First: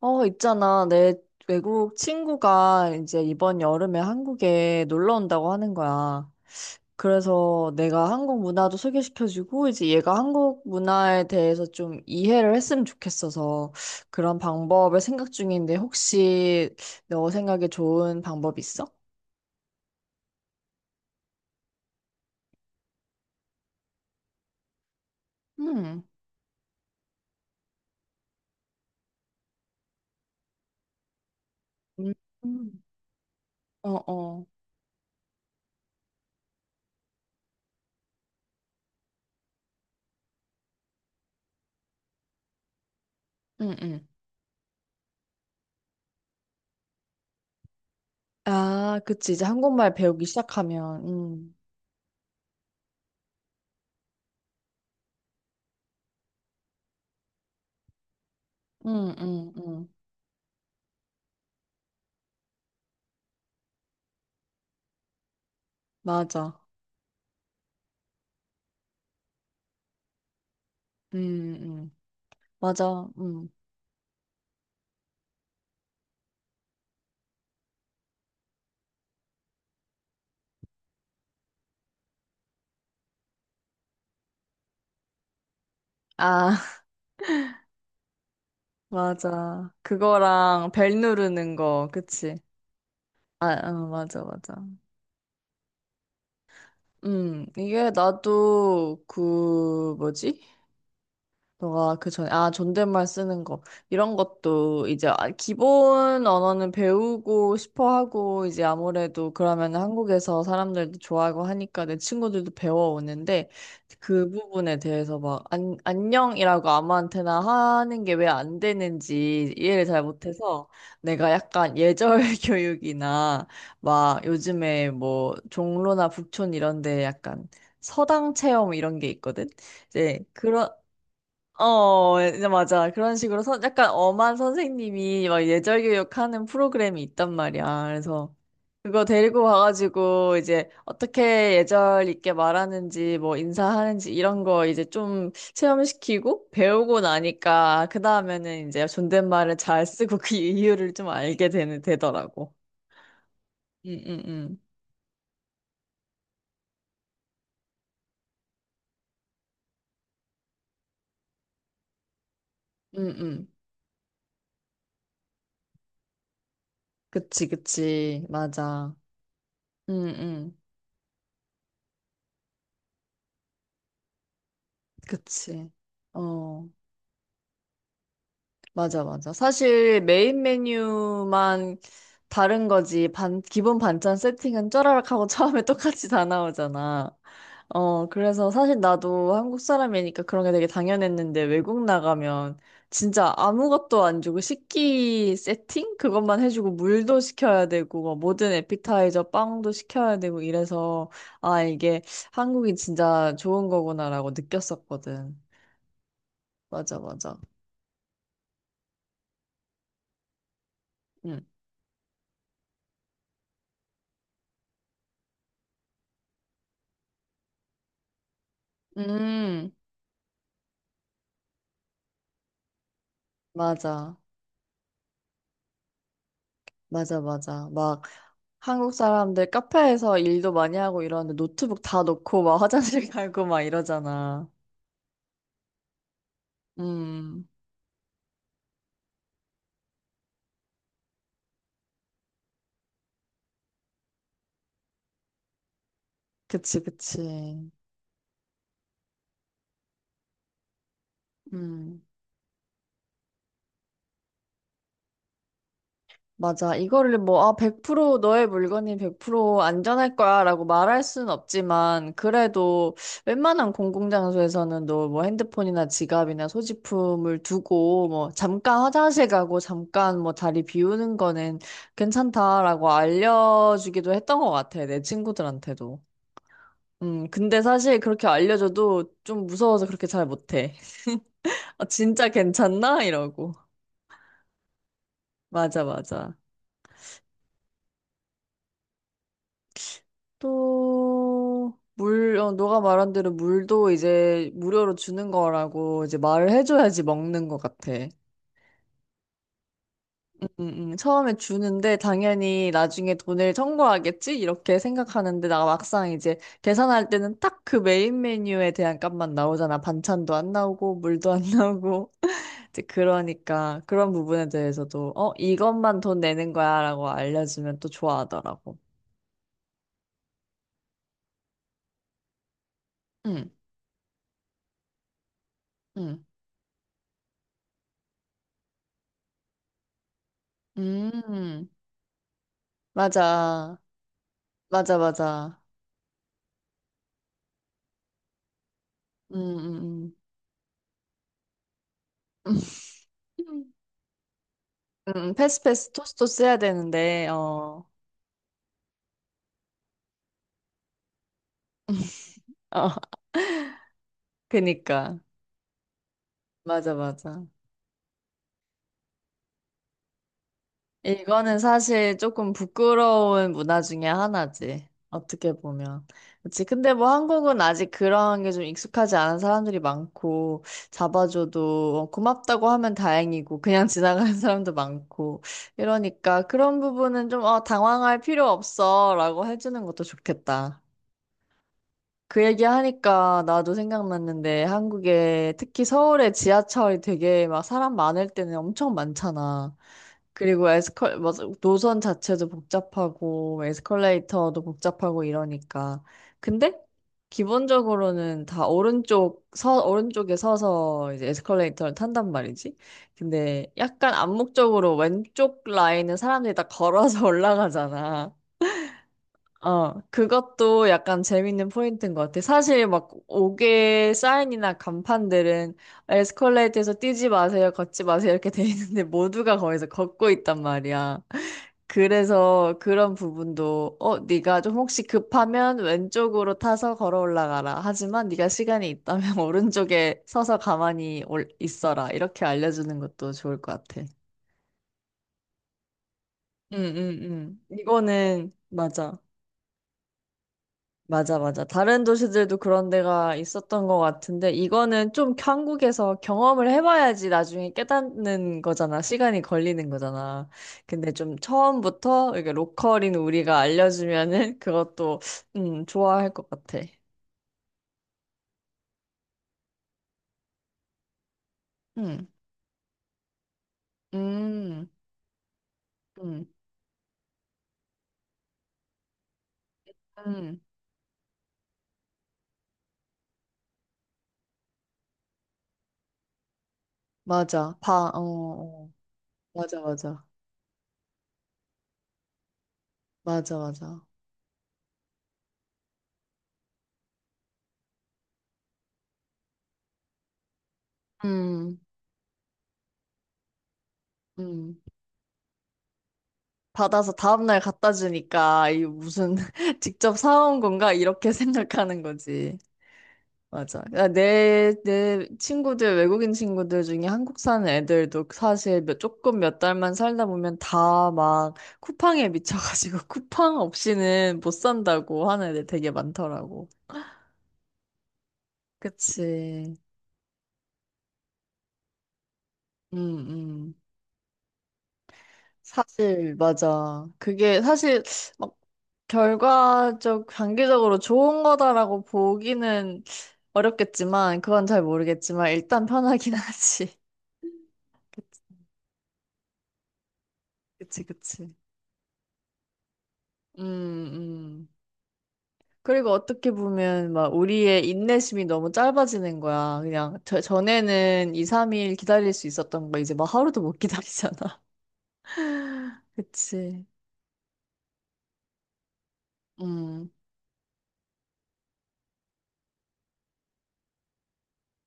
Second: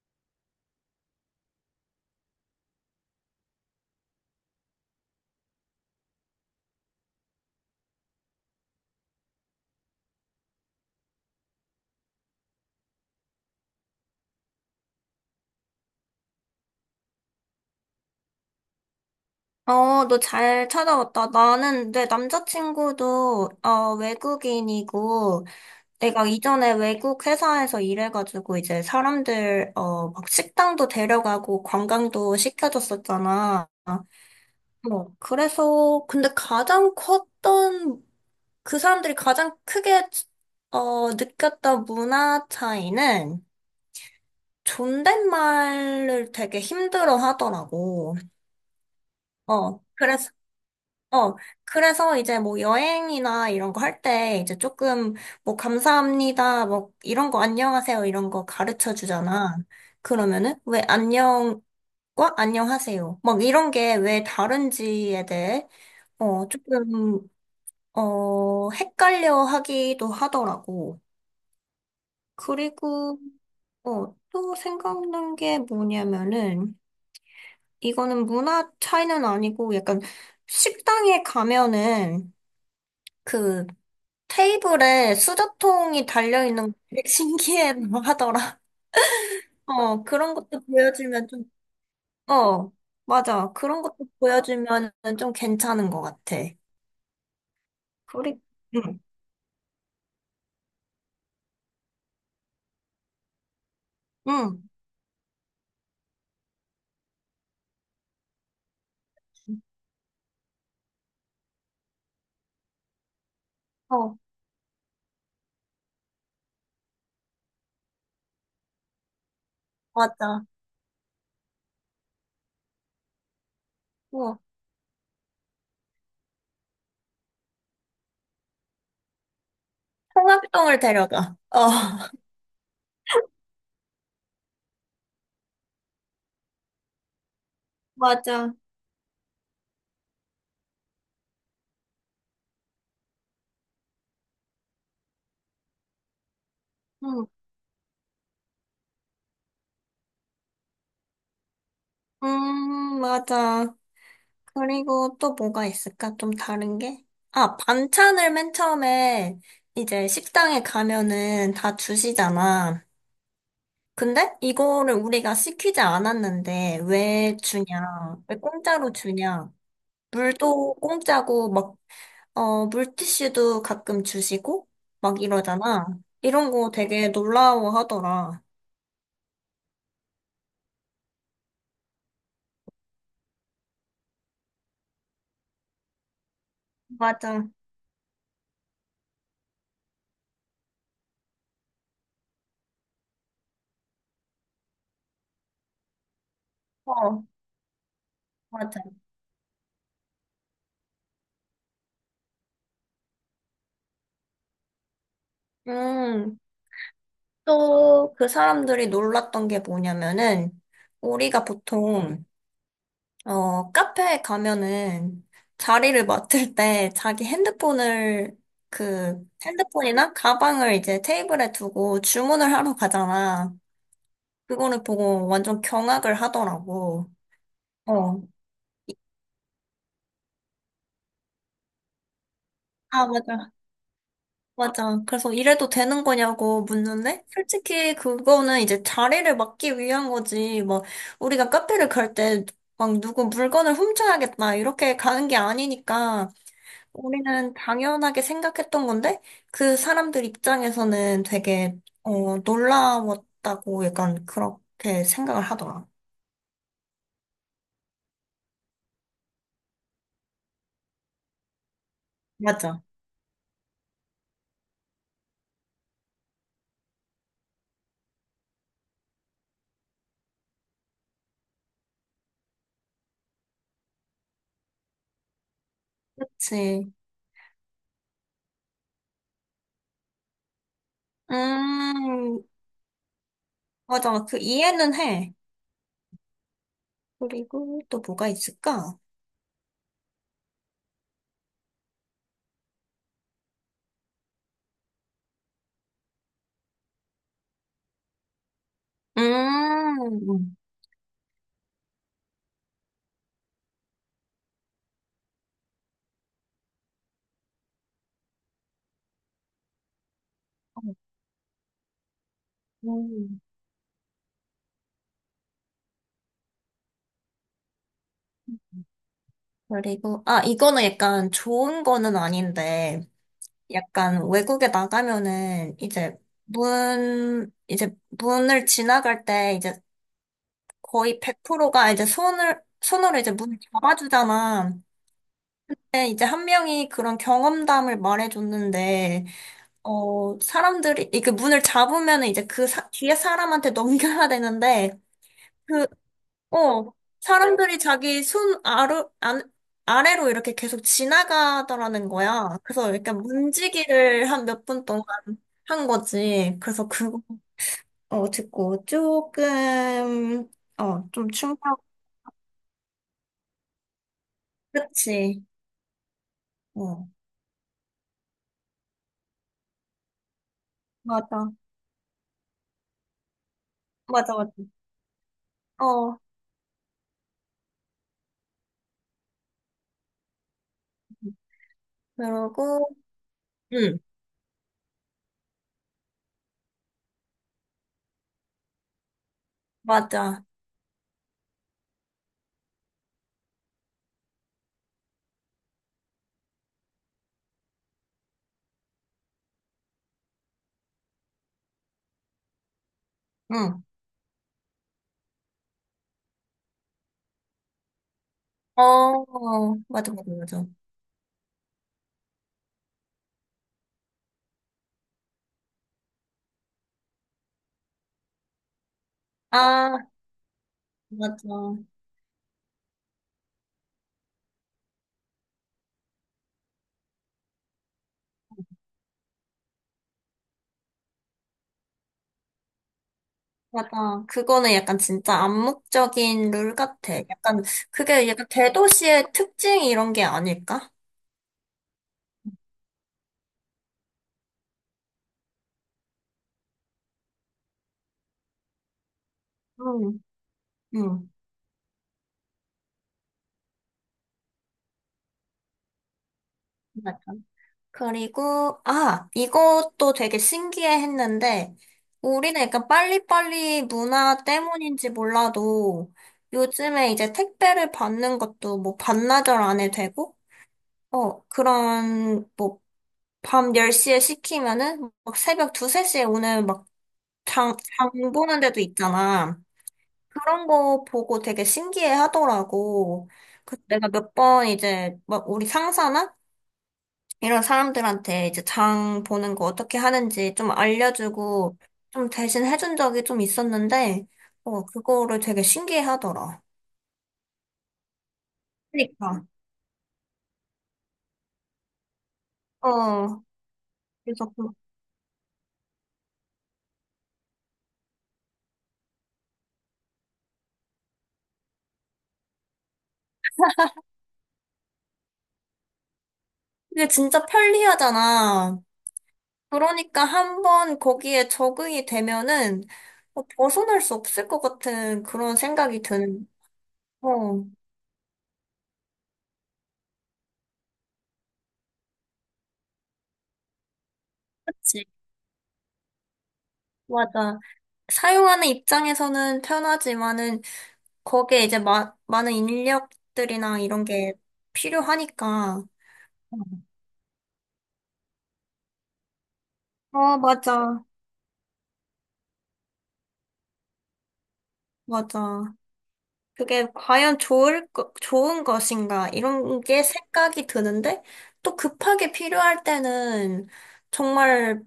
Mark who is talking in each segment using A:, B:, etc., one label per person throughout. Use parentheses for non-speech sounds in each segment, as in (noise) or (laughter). A: 어, 있잖아. 내 외국 친구가 이제 이번 여름에 한국에 놀러 온다고 하는 거야. 그래서 내가 한국 문화도 소개시켜주고, 이제 얘가 한국 문화에 대해서 좀 이해를 했으면 좋겠어서 그런 방법을 생각 중인데, 혹시 너 생각에 좋은 방법 있어?
B: 너 잘 찾아왔다. 나는 내 남자친구도 외국인이고,
A: 음,
B: 내가 이전에 외국 회사에서 일해가지고 이제 사람들 막 식당도 데려가고
A: 음.
B: 관광도
A: 음.
B: 시켜줬었잖아.
A: 어, 어,
B: 그래서 근데 가장 컸던 그 사람들이 가장 크게 느꼈던 문화 차이는
A: 응, 응,
B: 존댓말을 되게 힘들어 하더라고.
A: 아, 그치. 이제
B: 어,
A: 한국말 배우기
B: 그래서
A: 시작하면,
B: 어, 그래서 이제 뭐 여행이나 이런 거 할 때 이제 조금 뭐 감사합니다, 뭐 이런 거 안녕하세요 이런 거 가르쳐
A: 응, 응,
B: 주잖아.
A: 응,
B: 그러면은 왜 안녕과 안녕하세요 막 이런 게 왜 다른지에 대해
A: 맞아.
B: 조금 헷갈려 하기도 하더라고.
A: 응, 응. 맞아.
B: 그리고
A: 음.
B: 또 생각난 게 뭐냐면은 이거는 문화 차이는 아니고 약간 식당에 가면은 그 테이블에 수저통이
A: 아,
B: 달려있는 거
A: (laughs)
B: 되게 신기해 하더라. (laughs)
A: 맞아.
B: 그런 것도
A: 그거랑 벨
B: 보여주면 좀.
A: 누르는 거, 그치?
B: 어,
A: 아,
B: 맞아. 그런
A: 어,
B: 것도
A: 맞아, 맞아.
B: 보여주면 좀 괜찮은 것 같아.
A: 이게
B: 그리, 응,
A: 나도 그, 뭐지? 너가 그 전에, 아, 존댓말 쓰는 거. 이런
B: 응,
A: 것도 이제 기본 언어는 배우고 싶어 하고, 이제 아무래도 그러면 한국에서 사람들도 좋아하고 하니까 내 친구들도 배워오는데,
B: 어,
A: 그 부분에 대해서 막, 안, 안녕이라고 아무한테나 하는 게 왜 안 되는지 이해를 잘
B: 맞아.
A: 못해서, 내가 약간 예절 (laughs) 교육이나, 막
B: 어,
A: 요즘에 뭐, 종로나 북촌 이런 데 약간 서당 체험 이런 게 있거든? 이제 그런
B: 통합동을 데려가.
A: 어,
B: (laughs)
A: 예, 이제 맞아. 그런 식으로 선, 약간 엄한 선생님이 막 예절 교육하는 프로그램이 있단 말이야. 그래서
B: 맞아.
A: 그거 데리고 가가지고 이제 어떻게 예절 있게 말하는지 뭐 인사하는지 이런 거 이제 좀 체험시키고 배우고
B: 응,
A: 나니까 그 다음에는 이제 존댓말을 잘 쓰고 그 이유를 좀 알게 되는, 되더라고.
B: 맞아.
A: 응, 응, 응.
B: 그리고 또 뭐가 있을까? 좀 다른 게? 아, 반찬을 맨 처음에 이제 식당에 가면은 다 주시잖아.
A: 응, 응.
B: 근데 이거를 우리가 시키지 않았는데 왜
A: 그치,
B: 주냐?
A: 그치.
B: 왜 공짜로
A: 맞아.
B: 주냐?
A: 응, 응.
B: 물도 공짜고 막, 물티슈도 가끔 주시고 막
A: 그치.
B: 이러잖아. 이런
A: 어.
B: 거 되게 놀라워하더라.
A: 맞아, 맞아. 사실 메인 메뉴만 다른 거지. 기본 반찬 세팅은 쪼라락하고 (laughs) 처음에 똑같이 다 나오잖아.
B: 맞아.
A: 어, 그래서 사실 나도 한국 사람이니까 그런 게 되게 당연했는데 외국 나가면 진짜 아무것도 안 주고 식기 세팅? 그것만 해주고 물도
B: 어,
A: 시켜야 되고 뭐 모든
B: 맞아.
A: 에피타이저 빵도 시켜야 되고 이래서 아, 이게 한국이 진짜 좋은 거구나라고 느꼈었거든.
B: 음,
A: 맞아, 맞아.
B: 또 그 사람들이 놀랐던 게 뭐냐면은
A: 응.
B: 우리가 보통 카페에 가면은 자리를 맡을 때 자기 핸드폰을 그
A: 음,
B: 핸드폰이나 가방을 이제 테이블에 두고 주문을 하러 가잖아.
A: 맞아.
B: 그거를 보고 완전 경악을 하더라고.
A: 맞아, 맞아. 막
B: 어.
A: 한국 사람들 카페에서 일도 많이 하고 이러는데 노트북 다 놓고 막
B: 아,
A: 화장실 (laughs) 가고
B: 맞아.
A: 막 이러잖아.
B: 맞아. 그래서 이래도 되는 거냐고 묻는데
A: 음,
B: 솔직히 그거는 이제 자리를 맡기 위한 거지. 뭐 우리가 카페를 갈 때 막 누구 물건을 훔쳐야겠다 이렇게 가는 게 아니니까
A: 그치, 그치.
B: 우리는 당연하게 생각했던 건데, 그 사람들 입장에서는 되게,
A: 음.
B: 놀라웠다고 약간 그렇게 생각을 하더라.
A: 맞아. 이거를 뭐, 아, 100% 너의 물건이 100% 안전할 거야 라고 말할 순 없지만,
B: 맞아.
A: 그래도 웬만한 공공장소에서는 너 뭐 핸드폰이나 지갑이나 소지품을 두고, 뭐, 잠깐 화장실 가고, 잠깐 뭐 다리 비우는 거는 괜찮다라고 알려주기도 했던 것 같아. 내 친구들한테도.
B: 그치.
A: 근데 사실 그렇게 알려줘도 좀 무서워서 그렇게 잘 못해. (laughs) 아, 진짜
B: 음,
A: 괜찮나? 이러고.
B: 맞아. 그 이해는 해.
A: 맞아, 맞아.
B: 그리고 또 뭐가 있을까?
A: 또, 물, 어, 너가 말한 대로 물도 이제 무료로 주는 거라고 이제 말을 해줘야지 먹는 것 같아.
B: 음, 음.
A: 음. 처음에 주는데 당연히 나중에 돈을 청구하겠지? 이렇게 생각하는데 나 막상 이제 계산할 때는 딱 그 메인 메뉴에 대한 값만 나오잖아. 반찬도 안 나오고 물도 안 나오고. (laughs) 이제
B: 음.
A: 그러니까 그런 부분에 대해서도 어, 이것만 돈 내는 거야라고 알려주면 또 좋아하더라고.
B: 그리고, 아, 이거는 약간 좋은 거는 아닌데,
A: 응,
B: 약간 외국에 나가면은 이제
A: 응,
B: 이제 문을 지나갈 때 이제 거의
A: 음,
B: 100%가 이제 손으로 이제 문을
A: 맞아.
B: 잡아주잖아.
A: 맞아, 맞아.
B: 근데 이제 한 명이 그런 경험담을 말해줬는데,
A: 음, 음,
B: 사람들이, 이렇게 문을 잡으면 이제 뒤에
A: 음.
B: 사람한테
A: (laughs)
B: (laughs) 넘겨야 되는데, 그,
A: 패스패스 토스토스 해야
B: 어,
A: 되는데,
B: 사람들이
A: 어,
B: 자기 손 아래, 안, 아래로 이렇게 계속 지나가더라는 거야.
A: 어,
B: 그래서 약간
A: (laughs)
B: 문지기를 한 몇 분 동안
A: 그니까.
B: 한 거지. 그래서
A: 맞아,
B: 그거,
A: 맞아.
B: 듣고 조금, 좀
A: 이거는
B: 충격.
A: 사실 조금 부끄러운 문화 중에 하나지.
B: 그치.
A: 어떻게 보면. 그치. 근데
B: 어.
A: 뭐 한국은 아직 그런 게 좀 익숙하지 않은 사람들이 많고,
B: 맞아.
A: 잡아줘도 어, 고맙다고 하면 다행이고, 그냥 지나가는 (laughs)
B: 맞아, 맞아.
A: 사람도 많고,
B: 어,
A: 이러니까 그런 부분은 좀, 어, 당황할 필요 없어. 라고 해주는 것도 좋겠다. 그
B: 그러고,
A: 얘기하니까 나도
B: 응,
A: 생각났는데 한국에 특히 서울의 지하철이 되게 막 사람 많을 때는 엄청 많잖아.
B: 맞아.
A: 그리고 뭐, 노선 자체도 복잡하고 에스컬레이터도 복잡하고 이러니까. 근데 기본적으로는 다 오른쪽, 오른쪽에 서서 이제 에스컬레이터를 탄단 말이지. 근데
B: 응.
A: 약간 암묵적으로 왼쪽 라인은 사람들이 다 걸어서 (laughs) 올라가잖아. 어,
B: 맞아, 맞아, 맞아.
A: 그것도 약간 재밌는 포인트인 것 같아. 사실 막 옥외 사인이나 간판들은 에스컬레이터에서 뛰지 마세요, 걷지 마세요 이렇게 돼 있는데 모두가 거기서
B: 아,
A: 걷고 있단 말이야.
B: 맞아.
A: 그래서 그런 부분도 어, 네가 좀 혹시 급하면 왼쪽으로 타서 걸어 올라가라. 하지만 네가 시간이 있다면 (laughs) 오른쪽에 서서 가만히 있어라. 이렇게 알려주는 것도 좋을 것 같아.
B: 맞아. 그거는 약간 진짜 암묵적인 룰
A: 응,
B: 같아.
A: 응, 응.
B: 약간, 그게 약간
A: 이거는 맞아.
B: 대도시의 특징 이런 게 아닐까?
A: 맞아, 맞아. 다른 도시들도 그런 데가 있었던 것 같은데, 이거는 좀 한국에서 경험을 해봐야지 나중에 깨닫는 거잖아. 시간이 걸리는
B: 응,
A: 거잖아. 근데
B: 응.
A: 좀 처음부터 이게 로컬인 우리가 알려주면은 (laughs) 그것도, 좋아할 것 같아.
B: 그리고, 아, 이것도 되게 신기해 했는데,
A: 음,
B: 우리는 약간 빨리빨리 문화
A: 음,
B: 때문인지 몰라도,
A: 음,
B: 요즘에 이제 택배를 받는 것도 뭐 반나절 안에 되고,
A: 음.
B: 뭐, 밤 10시에 시키면은, 막 새벽 2, 3시에 오는 막
A: 맞아. 어,
B: 장 보는 데도
A: 어.
B: 있잖아.
A: 맞아, 맞아.
B: 그런 거 보고 되게 신기해 하더라고.
A: 맞아,
B: 그래서
A: 맞아.
B: 내가 몇 번 이제, 막 우리 상사나 이런 사람들한테 이제 장 보는 거 어떻게 하는지 좀 알려주고
A: 음,
B: 좀 대신 해준 적이 좀 있었는데,
A: 음.
B: 그거를 되게 신기해 하더라.
A: 받아서 다음날 갖다 주니까 이 무슨
B: 그러니까.
A: (laughs) 직접 사온 건가 이렇게 (laughs) 생각하는 거지.
B: 어,
A: 맞아. 야,
B: 그래서 그-
A: 내 친구들, 외국인 친구들 중에 한국 사는 애들도 사실 몇, 조금 몇 달만 살다 보면 다 막 쿠팡에 미쳐가지고 (laughs) 쿠팡 없이는 못 산다고 하는 애들 되게 많더라고.
B: 그게 진짜 편리하잖아.
A: 그치.
B: 그러니까 한 번 거기에 적응이 되면은
A: 음, 음.
B: 벗어날 수 없을 것 같은 그런 생각이
A: 사실,
B: 드는,
A: 맞아. 그게
B: 어,
A: 사실 막 결과적, 단기적으로 좋은 거다라고 보기는 어렵겠지만, 그건 잘
B: 그치?
A: 모르겠지만, 일단 편하긴 (laughs) 하지.
B: 맞아.
A: 그치,
B: 사용하는 입장에서는 편하지만은
A: 그치, 그치.
B: 거기에 이제 많은
A: 음,
B: 인력들이나 이런 게
A: 음.
B: 필요하니까.
A: 그리고 어떻게 보면, 막, 우리의 인내심이 너무 짧아지는 거야. 그냥, 저,
B: 맞아.
A: 전에는 2, 3일 기다릴 수 있었던 거, 이제 막 하루도 못 기다리잖아.
B: 맞아.
A: (laughs) 그치.
B: 그게 과연 좋은 것인가, 이런 게
A: 음.
B: 생각이 드는데, 또 급하게 필요할 때는 정말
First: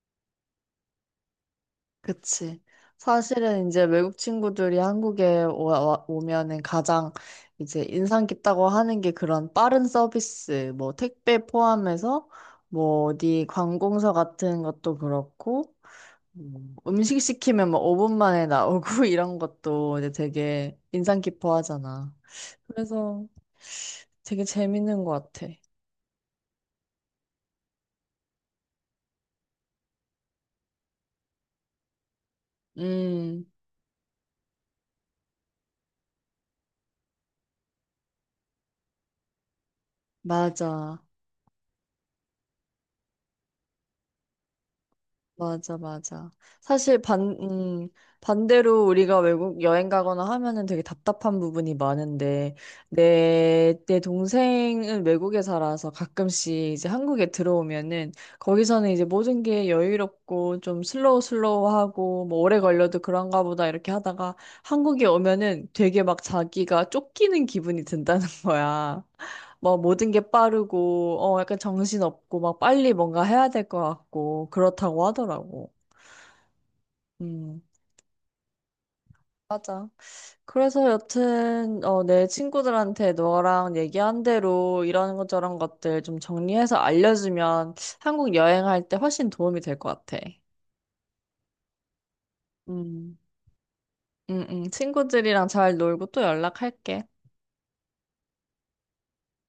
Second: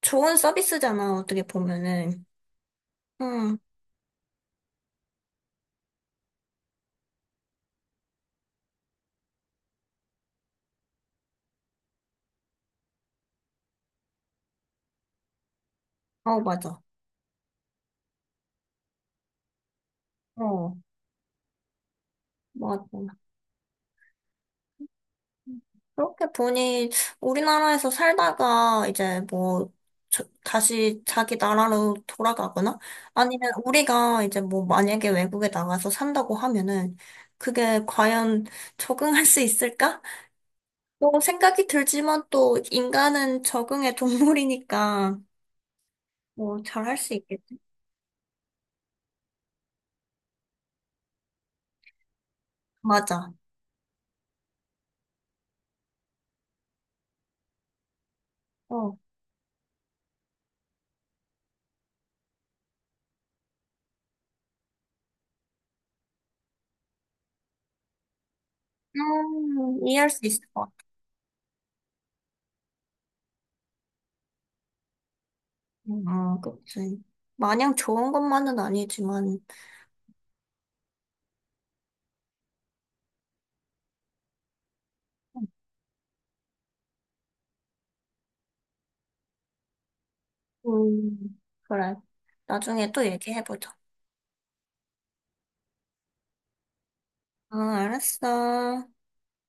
B: 좋은 서비스잖아, 어떻게 보면은.
A: 그치.
B: 응,
A: 사실은 이제 외국 친구들이 한국에 오면은 가장 이제 인상 깊다고 하는 게 그런 빠른 서비스, 뭐 택배 포함해서 뭐 어디 관공서 같은 것도 그렇고,
B: 맞아.
A: 음식 시키면 뭐 5분 만에 나오고 (laughs) 이런 것도 이제
B: 어,
A: 되게 인상 깊어 하잖아.
B: 맞아.
A: 그래서 되게 재밌는 것 같아.
B: 그렇게 보니 우리나라에서 살다가 이제 뭐 다시 자기 나라로 돌아가거나
A: 음,
B: 아니면 우리가 이제 뭐 만약에 외국에 나가서 산다고 하면은 그게 과연 적응할 수 있을까?
A: 맞아.
B: 뭐 생각이 들지만 또 인간은 적응의 동물이니까
A: 맞아, 맞아.
B: 뭐 잘할
A: 사실
B: 수
A: 반,
B: 있겠지.
A: 반대로 우리가 외국 여행 가거나 하면은 되게 답답한 부분이 많은데,
B: 맞아.
A: 내 동생은 외국에 살아서 가끔씩 이제 한국에 들어오면은, 거기서는
B: 어.
A: 이제 모든 게 여유롭고 좀 슬로우 슬로우하고, 뭐 오래 걸려도 그런가 보다 이렇게 하다가, 한국에 오면은 되게 막 자기가 쫓기는 기분이 든다는 (laughs) 거야. 뭐 모든
B: 이해할
A: 게
B: 수 있을 것 같아.
A: 빠르고, 어, 약간 정신 없고, 막 빨리 뭔가 해야 될 것 같고, 그렇다고 하더라고.
B: 아, 그치.
A: 음,
B: 마냥 좋은 것만은 아니지만
A: 맞아. 그래서 여튼, 어, 내 친구들한테 너랑 얘기한 대로 이런 것 저런 것들 좀 정리해서 알려주면 한국 여행할 때 훨씬 도움이 될 것 같아.
B: 그래. 나중에 또
A: 음,
B: 얘기해보자.
A: 친구들이랑 잘 놀고 또 연락할게.
B: 아, 알았어.